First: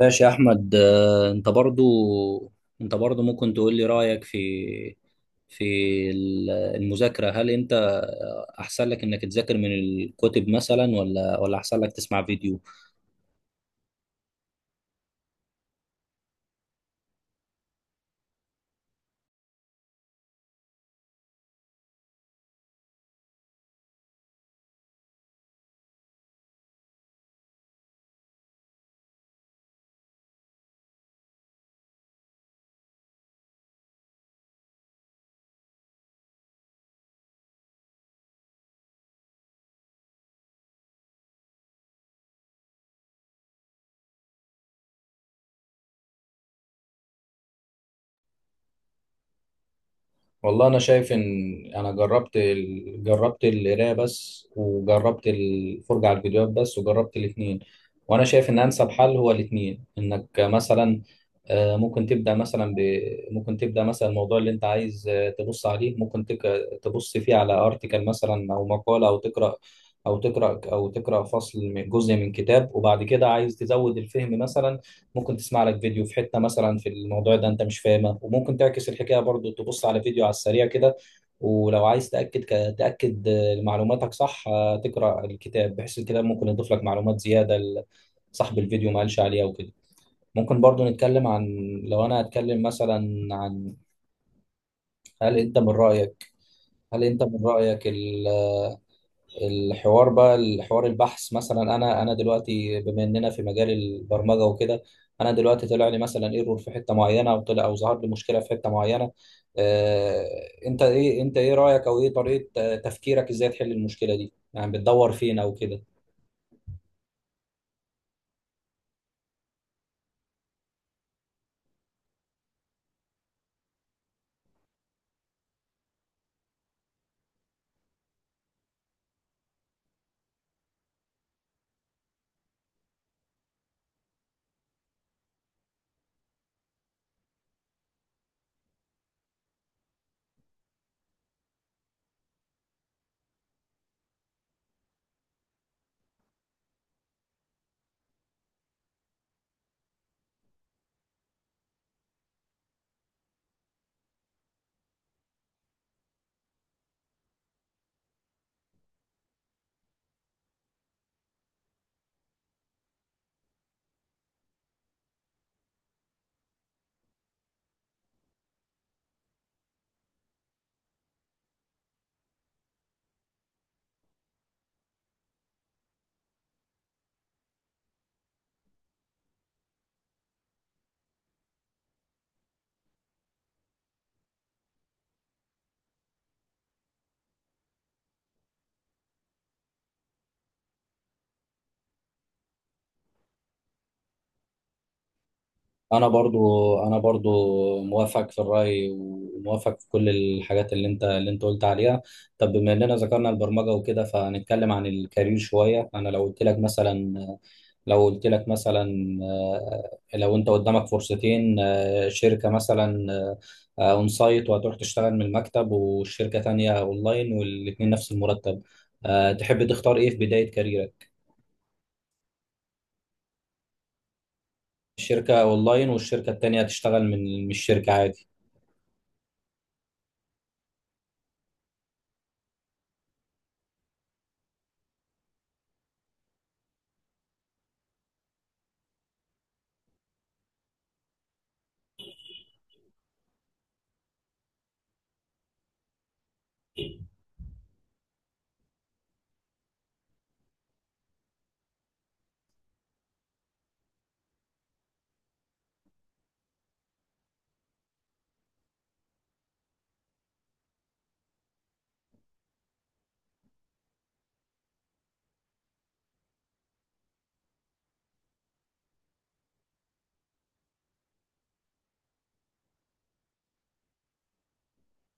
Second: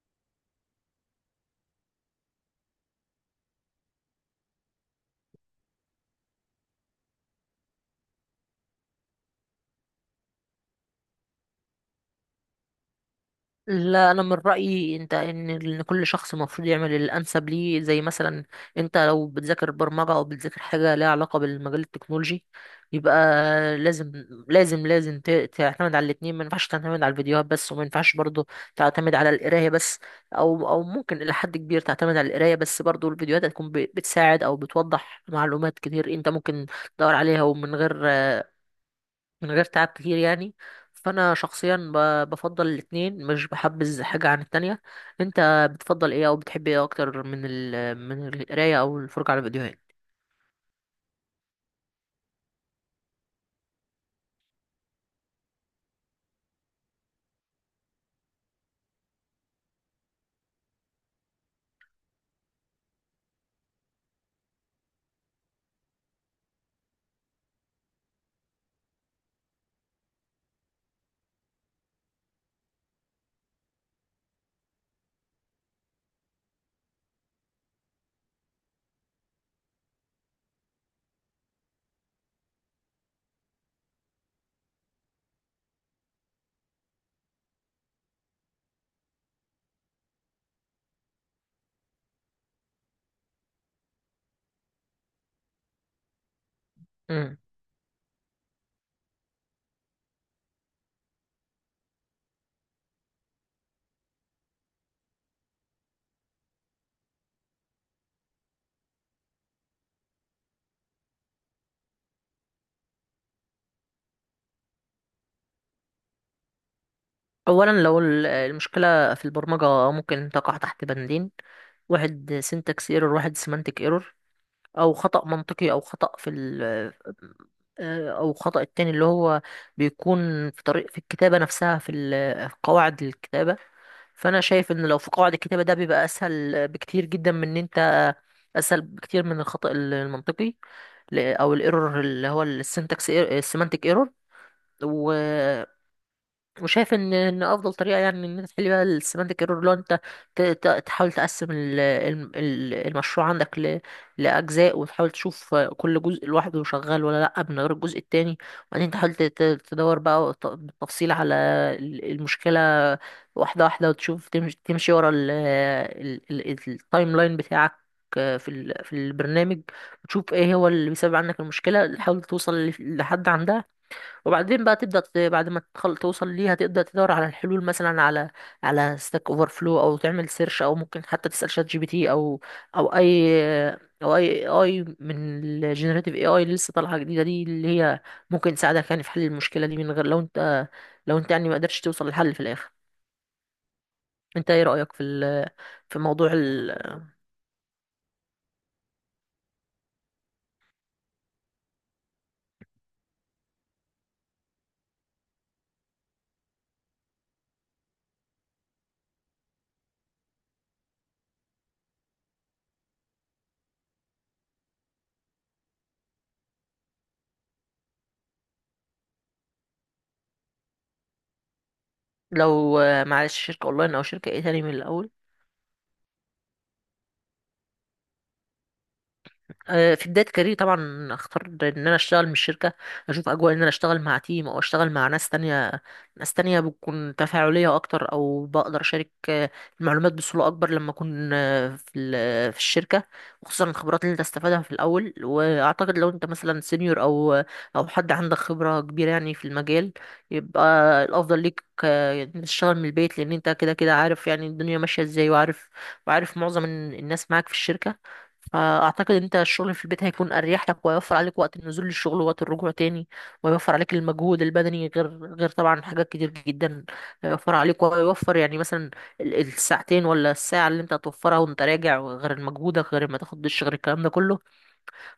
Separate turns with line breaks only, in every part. ماشي يا احمد انت برضو انت برضو ممكن تقول لي رايك في في المذاكره. هل انت احسن لك انك تذاكر من الكتب مثلا ولا احسن لك تسمع فيديو؟
لا، انا من رايي انت إن كل شخص المفروض يعمل الانسب ليه، زي مثلا انت لو بتذاكر برمجه او بتذاكر حاجه ليها علاقه بالمجال التكنولوجي، يبقى لازم لازم تعتمد على الاتنين، ما ينفعش تعتمد على الفيديوهات بس، وما ينفعش برضه تعتمد على القرايه بس. او ممكن الى حد كبير تعتمد على القرايه بس، برضه الفيديوهات هتكون بتساعد او بتوضح معلومات كتير انت ممكن تدور عليها، ومن غير من غير تعب كتير يعني. فانا شخصيا بفضل الاتنين، مش بحبذ حاجة عن التانية. انت بتفضل ايه، او بتحب ايه اكتر، من من القراية او الفرجة على فيديوهات؟
والله انا شايف ان جربت القرايه بس، وجربت الفرجه على الفيديوهات بس، وجربت الاثنين. وانا شايف ان انسب حل هو الاثنين. انك مثلا ممكن ممكن تبدا مثلا الموضوع اللي انت عايز تبص عليه، تبص فيه على ارتكل مثلا او مقاله، او تقرا او تقرا فصل من جزء من كتاب، وبعد كده عايز تزود الفهم مثلا ممكن تسمع لك فيديو في حتة مثلا في الموضوع ده انت مش فاهمه. وممكن تعكس الحكاية برضو، تبص على فيديو على السريع كده. ولو عايز تأكد معلوماتك صح، تقرأ الكتاب بحيث الكتاب ممكن يضيف لك معلومات زيادة صاحب الفيديو ما قالش عليها وكده. ممكن برضو نتكلم عن لو انا هتكلم مثلا عن هل انت من رأيك، هل انت
مم.
من رأيك ال الحوار بقى، الحوار البحث مثلا. انا دلوقتي بما اننا في مجال البرمجه وكده، انا دلوقتي طلع لي مثلا ايرور في حته معينه، او طلع او ظهر لي مشكله في حته معينه. آه انت ايه رايك او ايه طريقه تفكيرك، ازاي تحل المشكله دي؟ يعني بتدور فين او كده؟
اولا، لو المشكلة في البرمجة ممكن تقع تحت بندين، واحد سينتاكس ايرور، واحد سيمانتك ايرور، او خطأ منطقي، او خطأ في ال او خطأ التاني اللي هو بيكون في طريق، في الكتابة نفسها، في قواعد الكتابة. فانا شايف ان لو في قواعد الكتابه، ده بيبقى اسهل بكتير جدا من ان انت اسهل بكتير من الخطا المنطقي، او الايرور اللي هو السنتكس، السيمانتك ايرور. وشايف ان افضل طريقه يعني ان انت تحل بيها السيمانتك ايرور، لو انت تحاول تقسم المشروع عندك لاجزاء، وتحاول تشوف كل جزء لوحده شغال ولا لا، من غير الجزء التاني. وبعدين تحاول تدور بقى بالتفصيل على المشكله، واحده واحده، وتشوف تمشي تمشي ورا التايم لاين بتاعك في البرنامج، وتشوف ايه هو اللي بيسبب عندك المشكله، تحاول توصل لحد عندها. وبعدين بقى تبدأ بعد ما توصل ليها، تبدأ تدور على الحلول مثلا، على ستاك اوفر فلو، او تعمل سيرش، او ممكن حتى تسأل شات GPT، او اي، او اي اي من الجينيريتيف AI اللي لسه طالعة جديدة دي، اللي هي ممكن تساعدك يعني في حل المشكلة دي، من غير لو انت يعني ما قدرتش توصل للحل في الاخر. انت ايه رأيك في
انا
موضوع
برضو
ال...
انا برضو موافق في الرأي، وموافق في كل الحاجات اللي انت قلت عليها. طب بما اننا ذكرنا البرمجة وكده، فنتكلم عن الكارير شوية. انا لو قلت لك مثلا لو انت قدامك فرصتين، شركة مثلا اون سايت وهتروح تشتغل من المكتب، والشركة تانية اونلاين، والاتنين نفس المرتب، تحب تختار ايه في بداية كاريرك؟
لو معلش، شركة اونلاين او شركة ايه تاني من الاول؟
الشركة اونلاين، والشركة التانية هتشتغل من الشركة عادي.
في بداية كاريري طبعا اختار ان انا اشتغل من شركة، اشوف اجواء ان انا اشتغل مع تيم، او اشتغل مع ناس تانية، ناس تانية بتكون تفاعلية اكتر، او بقدر اشارك المعلومات بسهولة اكبر لما اكون في الشركة، وخصوصا الخبرات اللي انت تستفادها في الاول. واعتقد لو انت مثلا سينيور او حد عندك خبرة كبيرة يعني في المجال، يبقى الافضل ليك إن تشتغل من البيت، لان انت كده كده عارف يعني الدنيا ماشية ازاي، وعارف معظم الناس معاك في الشركة. فأعتقد ان أنت الشغل في البيت هيكون أريح لك، ويوفر عليك وقت النزول للشغل ووقت الرجوع تاني، ويوفر عليك المجهود البدني، غير طبعا حاجات كتير جدا. هيوفر عليك ويوفر يعني مثلا الساعتين ولا الساعة اللي أنت هتوفرها وأنت راجع، غير مجهودك، غير ما تاخد دش، غير الكلام ده كله،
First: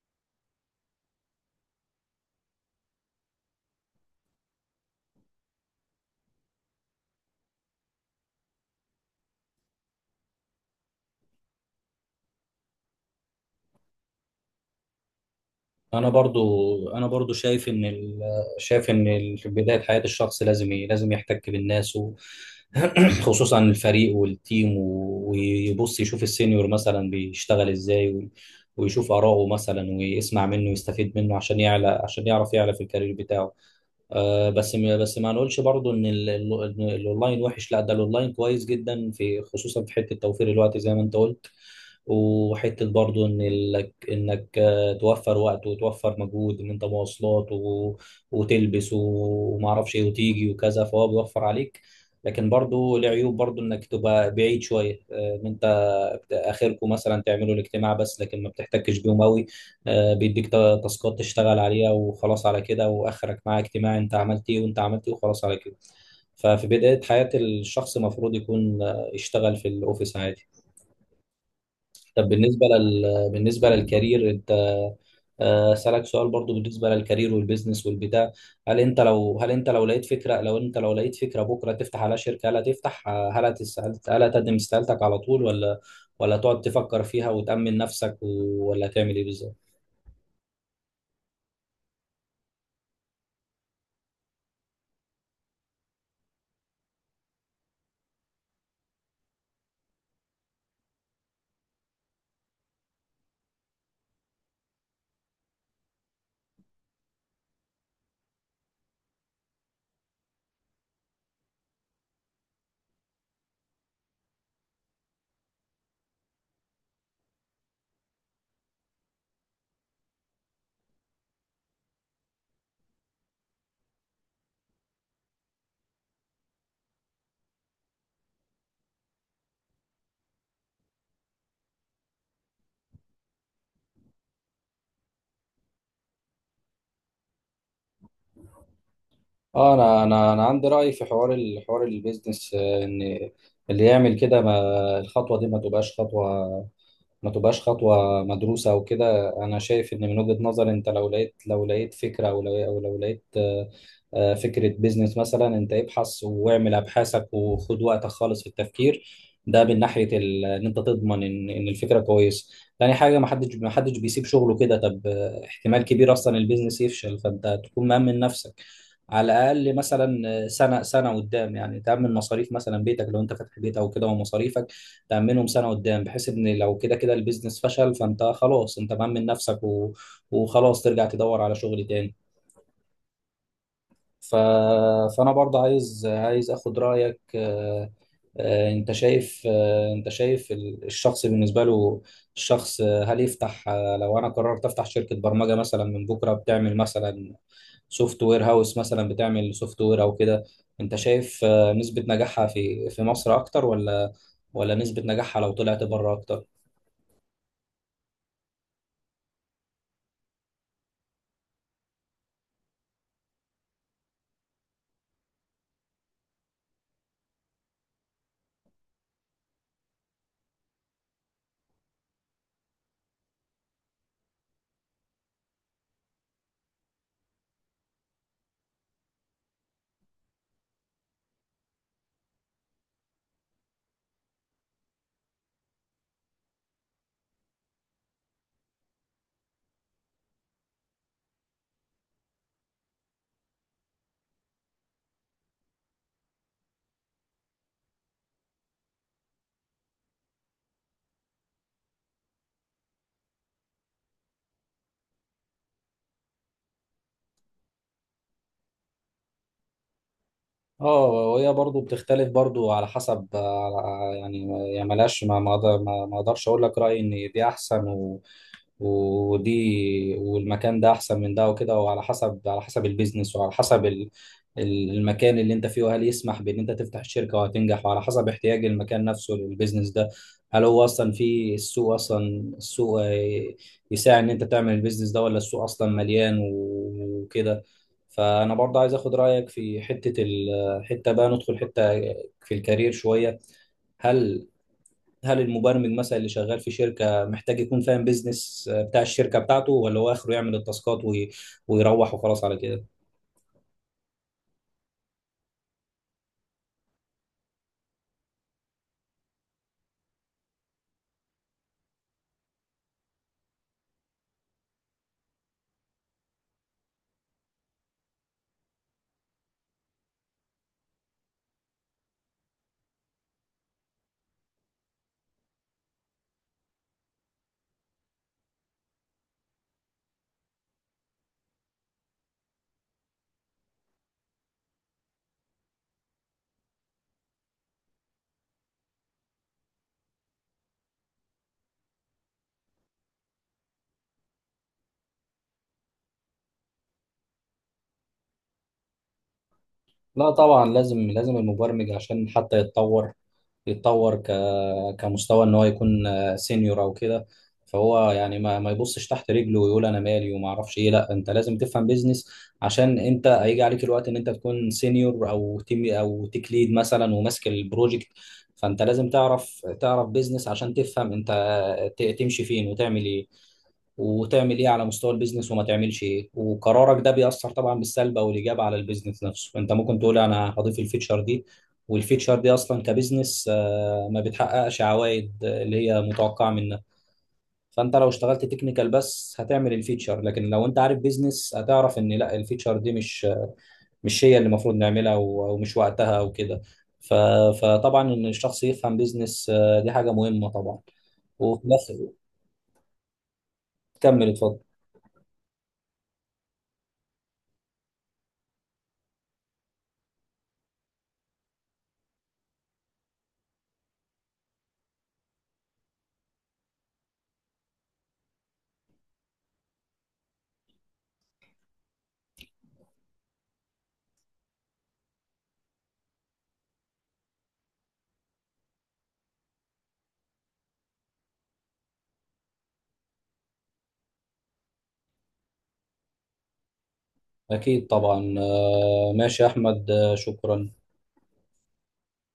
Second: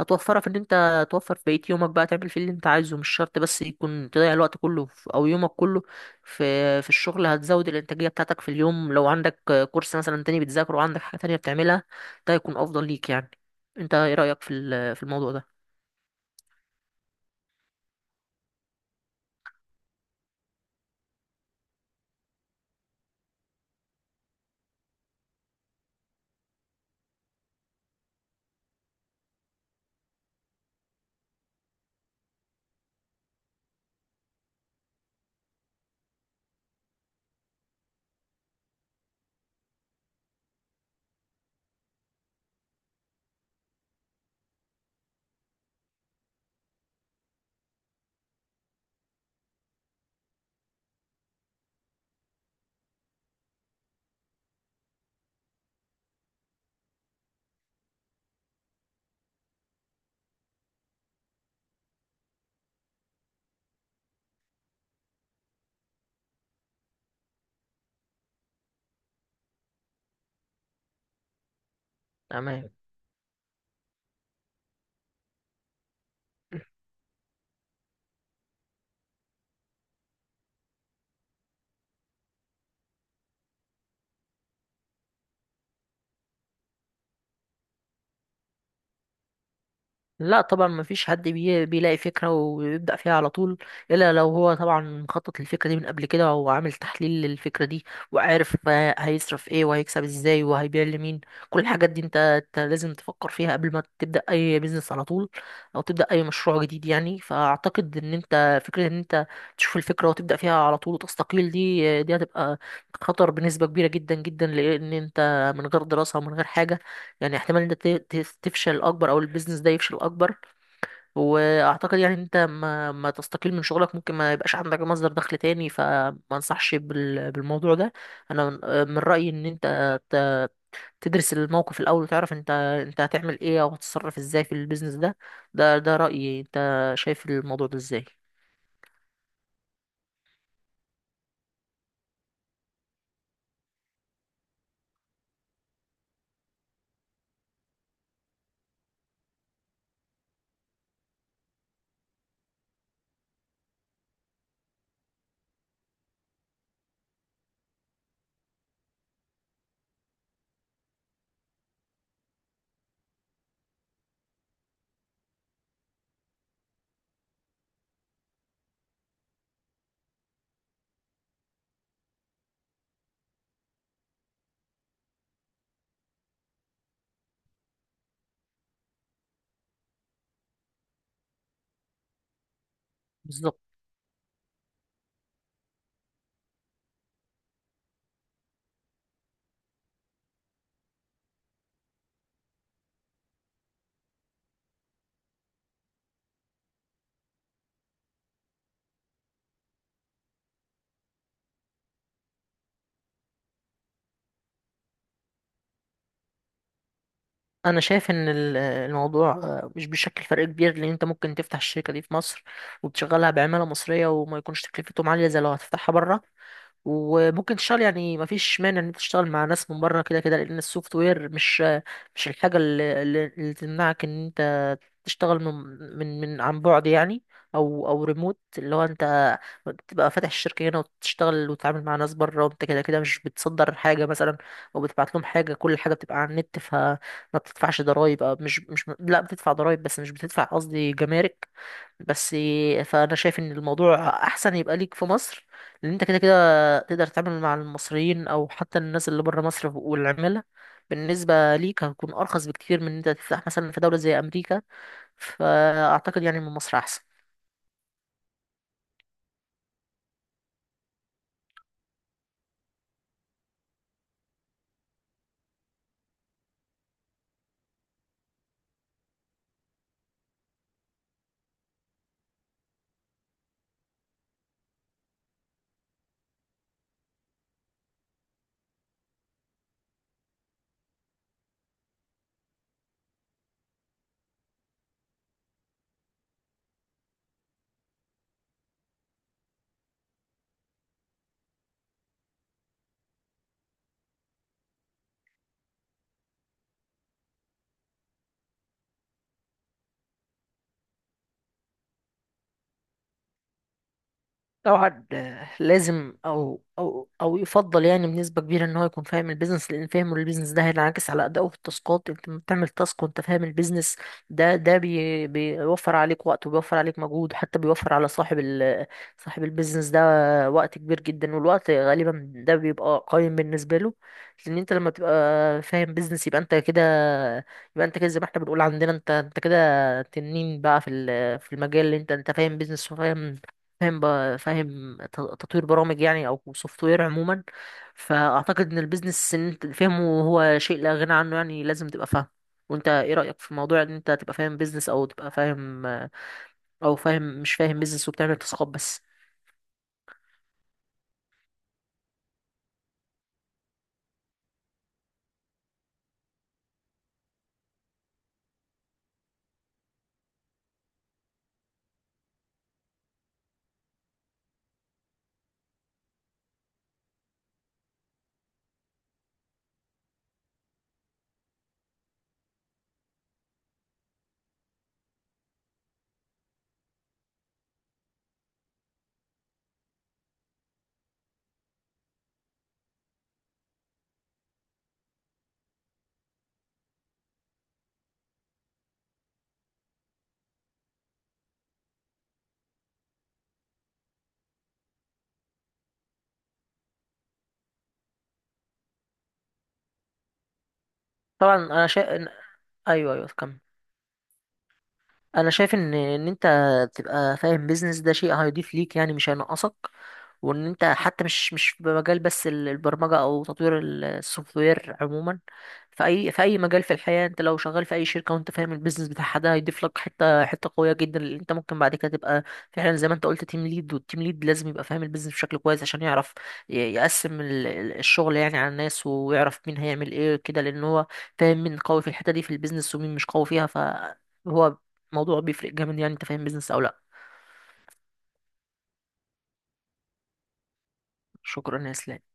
هتوفرها في ان انت توفر في بقية يومك بقى، تعمل فيه اللي انت عايزه، مش شرط بس يكون تضيع الوقت كله، في او يومك كله في الشغل. هتزود الانتاجية بتاعتك في اليوم، لو عندك كورس مثلا تاني بتذاكره، وعندك حاجة تانية بتعملها، ده هيكون افضل ليك يعني. انت ايه رأيك في الموضوع ده؟
انا برضو شايف ان في بدايه حياه الشخص لازم لازم يحتك بالناس و... خصوصا الفريق والتيم، و... ويبص يشوف السينيور مثلا بيشتغل ازاي و... ويشوف اراءه مثلا، ويسمع منه ويستفيد منه عشان يعلى، عشان يعرف يعلى في الكارير بتاعه. بس ما نقولش برضو ان إن الاونلاين وحش، لا ده الاونلاين كويس جدا، في خصوصا في حته توفير الوقت زي ما انت قلت. وحته برضو ان لك انك توفر وقت وتوفر مجهود ان انت مواصلات و... وتلبس وما اعرفش ايه وتيجي وكذا، فهو بيوفر عليك. لكن برضو له عيوب، برضو انك تبقى بعيد شويه، ان انت اخركم مثلا تعملوا الاجتماع بس، لكن ما بتحتكش بيهم قوي. بيديك تاسكات تشتغل عليها وخلاص على كده، واخرك معاه اجتماع انت عملت ايه وانت عملت ايه وخلاص على كده. ففي بداية حياة الشخص المفروض يكون يشتغل في الاوفيس عادي. طب بالنسبة
تمام.
بالنسبة للكارير، انت أسألك سؤال برضو بالنسبة للكارير والبيزنس والبتاع. هل انت لو لقيت فكرة، لو انت لو لقيت فكرة بكرة تفتح على شركة، هل هتفتح هل هتقدم استقالتك على طول، ولا تقعد تفكر فيها وتأمن نفسك ولا تعمل ايه بالظبط؟
لا طبعا، مفيش حد بيلاقي فكرة ويبدأ فيها على طول، إلا لو هو طبعا مخطط للفكرة دي من قبل كده، وعامل تحليل للفكرة دي، وعارف هيصرف ايه وهيكسب ازاي وهيبيع لمين. كل الحاجات دي انت لازم تفكر فيها قبل ما تبدأ أي بيزنس على طول، أو تبدأ أي مشروع جديد يعني. فأعتقد إن انت، فكرة إن انت تشوف الفكرة وتبدأ فيها على طول وتستقيل، دي هتبقى خطر بنسبة كبيرة جدا جدا، لأن انت من غير دراسة ومن غير حاجة، يعني احتمال انت تفشل اكبر، او البيزنس ده يفشل اكبر. واعتقد يعني انت ما تستقيل من شغلك، ممكن ما يبقاش عندك مصدر دخل تاني، فما انصحش بالموضوع ده. انا من رأيي ان انت تدرس الموقف الاول، وتعرف انت هتعمل ايه، او هتتصرف ازاي في البيزنس ده. ده رأيي، انت شايف الموضوع ده ازاي؟
اه انا عندي راي في حوار الحوار البيزنس، ان اللي يعمل كده ما الخطوه دي ما تبقاش خطوه، ما تبقاش خطوة مدروسة أو كده. أنا شايف إن من وجهة نظري أنت لو لقيت فكرة، أو لو لقيت فكرة بيزنس مثلا، أنت ابحث واعمل أبحاثك وخد وقتك خالص في التفكير. ده من ناحية إن أنت تضمن إن الفكرة كويسة. تاني حاجة، ما حدش بيسيب شغله كده. طب احتمال كبير أصلا البيزنس يفشل، فأنت تكون مأمن نفسك. على الأقل مثلا سنة قدام يعني، تأمن مصاريف مثلا بيتك لو أنت فاتح بيت أو كده، ومصاريفك تأمنهم سنة قدام، بحيث إن لو كده كده البيزنس فشل فأنت خلاص أنت مأمن نفسك و... وخلاص ترجع تدور على شغل تاني.
بالظبط.
ف... فأنا برضه عايز أخد رأيك. أنت شايف الشخص بالنسبة له، الشخص هل يفتح، لو أنا قررت أفتح شركة برمجة مثلا من بكرة، بتعمل مثلا سوفت وير هاوس مثلا، بتعمل سوفت وير أو كده، أنت شايف نسبة نجاحها في مصر أكتر، ولا نسبة نجاحها لو طلعت بره أكتر؟
انا شايف ان الموضوع مش بيشكل فرق كبير، لان انت ممكن تفتح الشركة دي في مصر وتشغلها بعمالة مصرية، وما يكونش تكلفتهم عالية زي لو هتفتحها بره. وممكن تشتغل، يعني مفيش مانع ان انت تشتغل مع ناس من بره كده كده، لان السوفت وير مش الحاجه اللي تمنعك ان انت تشتغل من عن بعد يعني، او ريموت، اللي هو انت تبقى فاتح الشركه هنا، وتشتغل وتتعامل مع ناس بره، وانت كده كده مش بتصدر حاجه مثلا، او بتبعت لهم حاجه، كل حاجه بتبقى على النت. فما بتدفعش ضرائب، أو مش لا، بتدفع ضرائب بس مش بتدفع، قصدي، جمارك بس. فانا شايف ان الموضوع احسن يبقى ليك في مصر، لان انت كده كده تقدر تعمل مع المصريين، او حتى الناس اللي بره مصر. والعمالة بالنسبة ليك هتكون ارخص بكتير من ان انت تفتح مثلا في دولة زي امريكا. فاعتقد يعني من مصر احسن.
اه، وهي برضو بتختلف برضو على حسب يعني، يعني ملهاش ما ما أقدر- ما ما اقدرش اقول لك رايي ان دي احسن، ودي والمكان ده احسن من ده وكده. وعلى حسب على حسب البيزنس، وعلى حسب المكان اللي انت فيه، وهل يسمح بان انت تفتح الشركه وهتنجح، وعلى حسب احتياج المكان نفسه للبيزنس ده. هل هو اصلا في السوق، اصلا السوق يساعد ان انت تعمل البيزنس ده، ولا السوق اصلا مليان وكده؟ فانا برضه عايز اخد رايك في حته، حته بقى ندخل حته في الكارير شويه. هل هل المبرمج مثلا اللي شغال في شركه محتاج يكون فاهم بيزنس بتاع الشركه بتاعته، ولا هو اخره يعمل التاسكات ويروح وخلاص على كده؟
طبعا لازم، او يفضل يعني بنسبه كبيره ان هو يكون فاهم البيزنس، لان فهمه للبيزنس ده هينعكس على ادائه في التاسكات. انت لما بتعمل تاسك وانت فاهم البيزنس ده، ده بي بيوفر عليك وقت، وبيوفر عليك مجهود، وحتى بيوفر على صاحب البيزنس ده وقت كبير جدا، والوقت غالبا ده بيبقى قيم بالنسبه له. لان انت لما تبقى فاهم بيزنس، يبقى انت كده، يبقى انت كده زي ما احنا بنقول عندنا، انت كده تنين بقى في المجال، اللي انت فاهم بيزنس، وفاهم بقى، فاهم تطوير برامج يعني، او سوفت وير عموما. فاعتقد ان البيزنس ان انت فهمه هو شيء لا غنى عنه يعني، لازم تبقى فاهم. وانت ايه رأيك في موضوع ان انت تبقى فاهم بيزنس، او تبقى فاهم، او فاهم مش فاهم بيزنس وبتعمل تسويقات بس؟
لا طبعا لازم، لازم المبرمج عشان حتى يتطور، يتطور كمستوى ان هو يكون سينيور او كده. فهو يعني ما يبصش تحت رجله ويقول انا مالي وما اعرفش ايه. لا انت لازم تفهم بيزنس، عشان انت هيجي عليك الوقت ان انت تكون سينيور او تيم او تيك ليد مثلا وماسك البروجكت. فانت لازم تعرف بيزنس، عشان تفهم انت تمشي فين وتعمل ايه، وتعمل ايه على مستوى البيزنس، وما تعملش ايه. وقرارك ده بيأثر طبعا بالسلب او الايجاب على البيزنس نفسه. انت ممكن تقول انا هضيف الفيتشر دي، والفيتشر دي اصلا كبيزنس ما بتحققش عوائد اللي هي متوقعه منها. فانت لو اشتغلت تكنيكال بس هتعمل الفيتشر، لكن لو انت عارف بيزنس هتعرف ان لا، الفيتشر دي مش هي اللي المفروض نعملها، ومش وقتها او كده. ف- فطبعا ان الشخص يفهم بيزنس، دي حاجه مهمه طبعا.
طبعا،
وفي
انا شايف
الاخر
إن... ايوه، ايوه، كمل.
كمل اتفضل.
انا شايف ان انت تبقى فاهم بيزنس، ده شيء هيضيف ليك يعني، مش هينقصك. وان انت حتى مش في مجال بس البرمجه، او تطوير السوفت وير عموما، في اي مجال في الحياه، انت لو شغال في اي شركه وانت فاهم البيزنس بتاعها، ده هيضيف لك حته قويه جدا، اللي انت ممكن بعد كده تبقى فعلا زي ما انت قلت تيم ليد. والتيم ليد لازم يبقى فاهم البيزنس بشكل كويس، عشان يعرف يقسم الشغل، يعني على الناس، ويعرف مين هيعمل ايه كده، لان هو فاهم مين قوي في الحته دي في البيزنس، ومين مش قوي فيها، فهو موضوع بيفرق جامد يعني، انت فاهم بيزنس او لا.
أكيد طبعا ماشي يا أحمد، شكرا.
شكرا يا اسلام.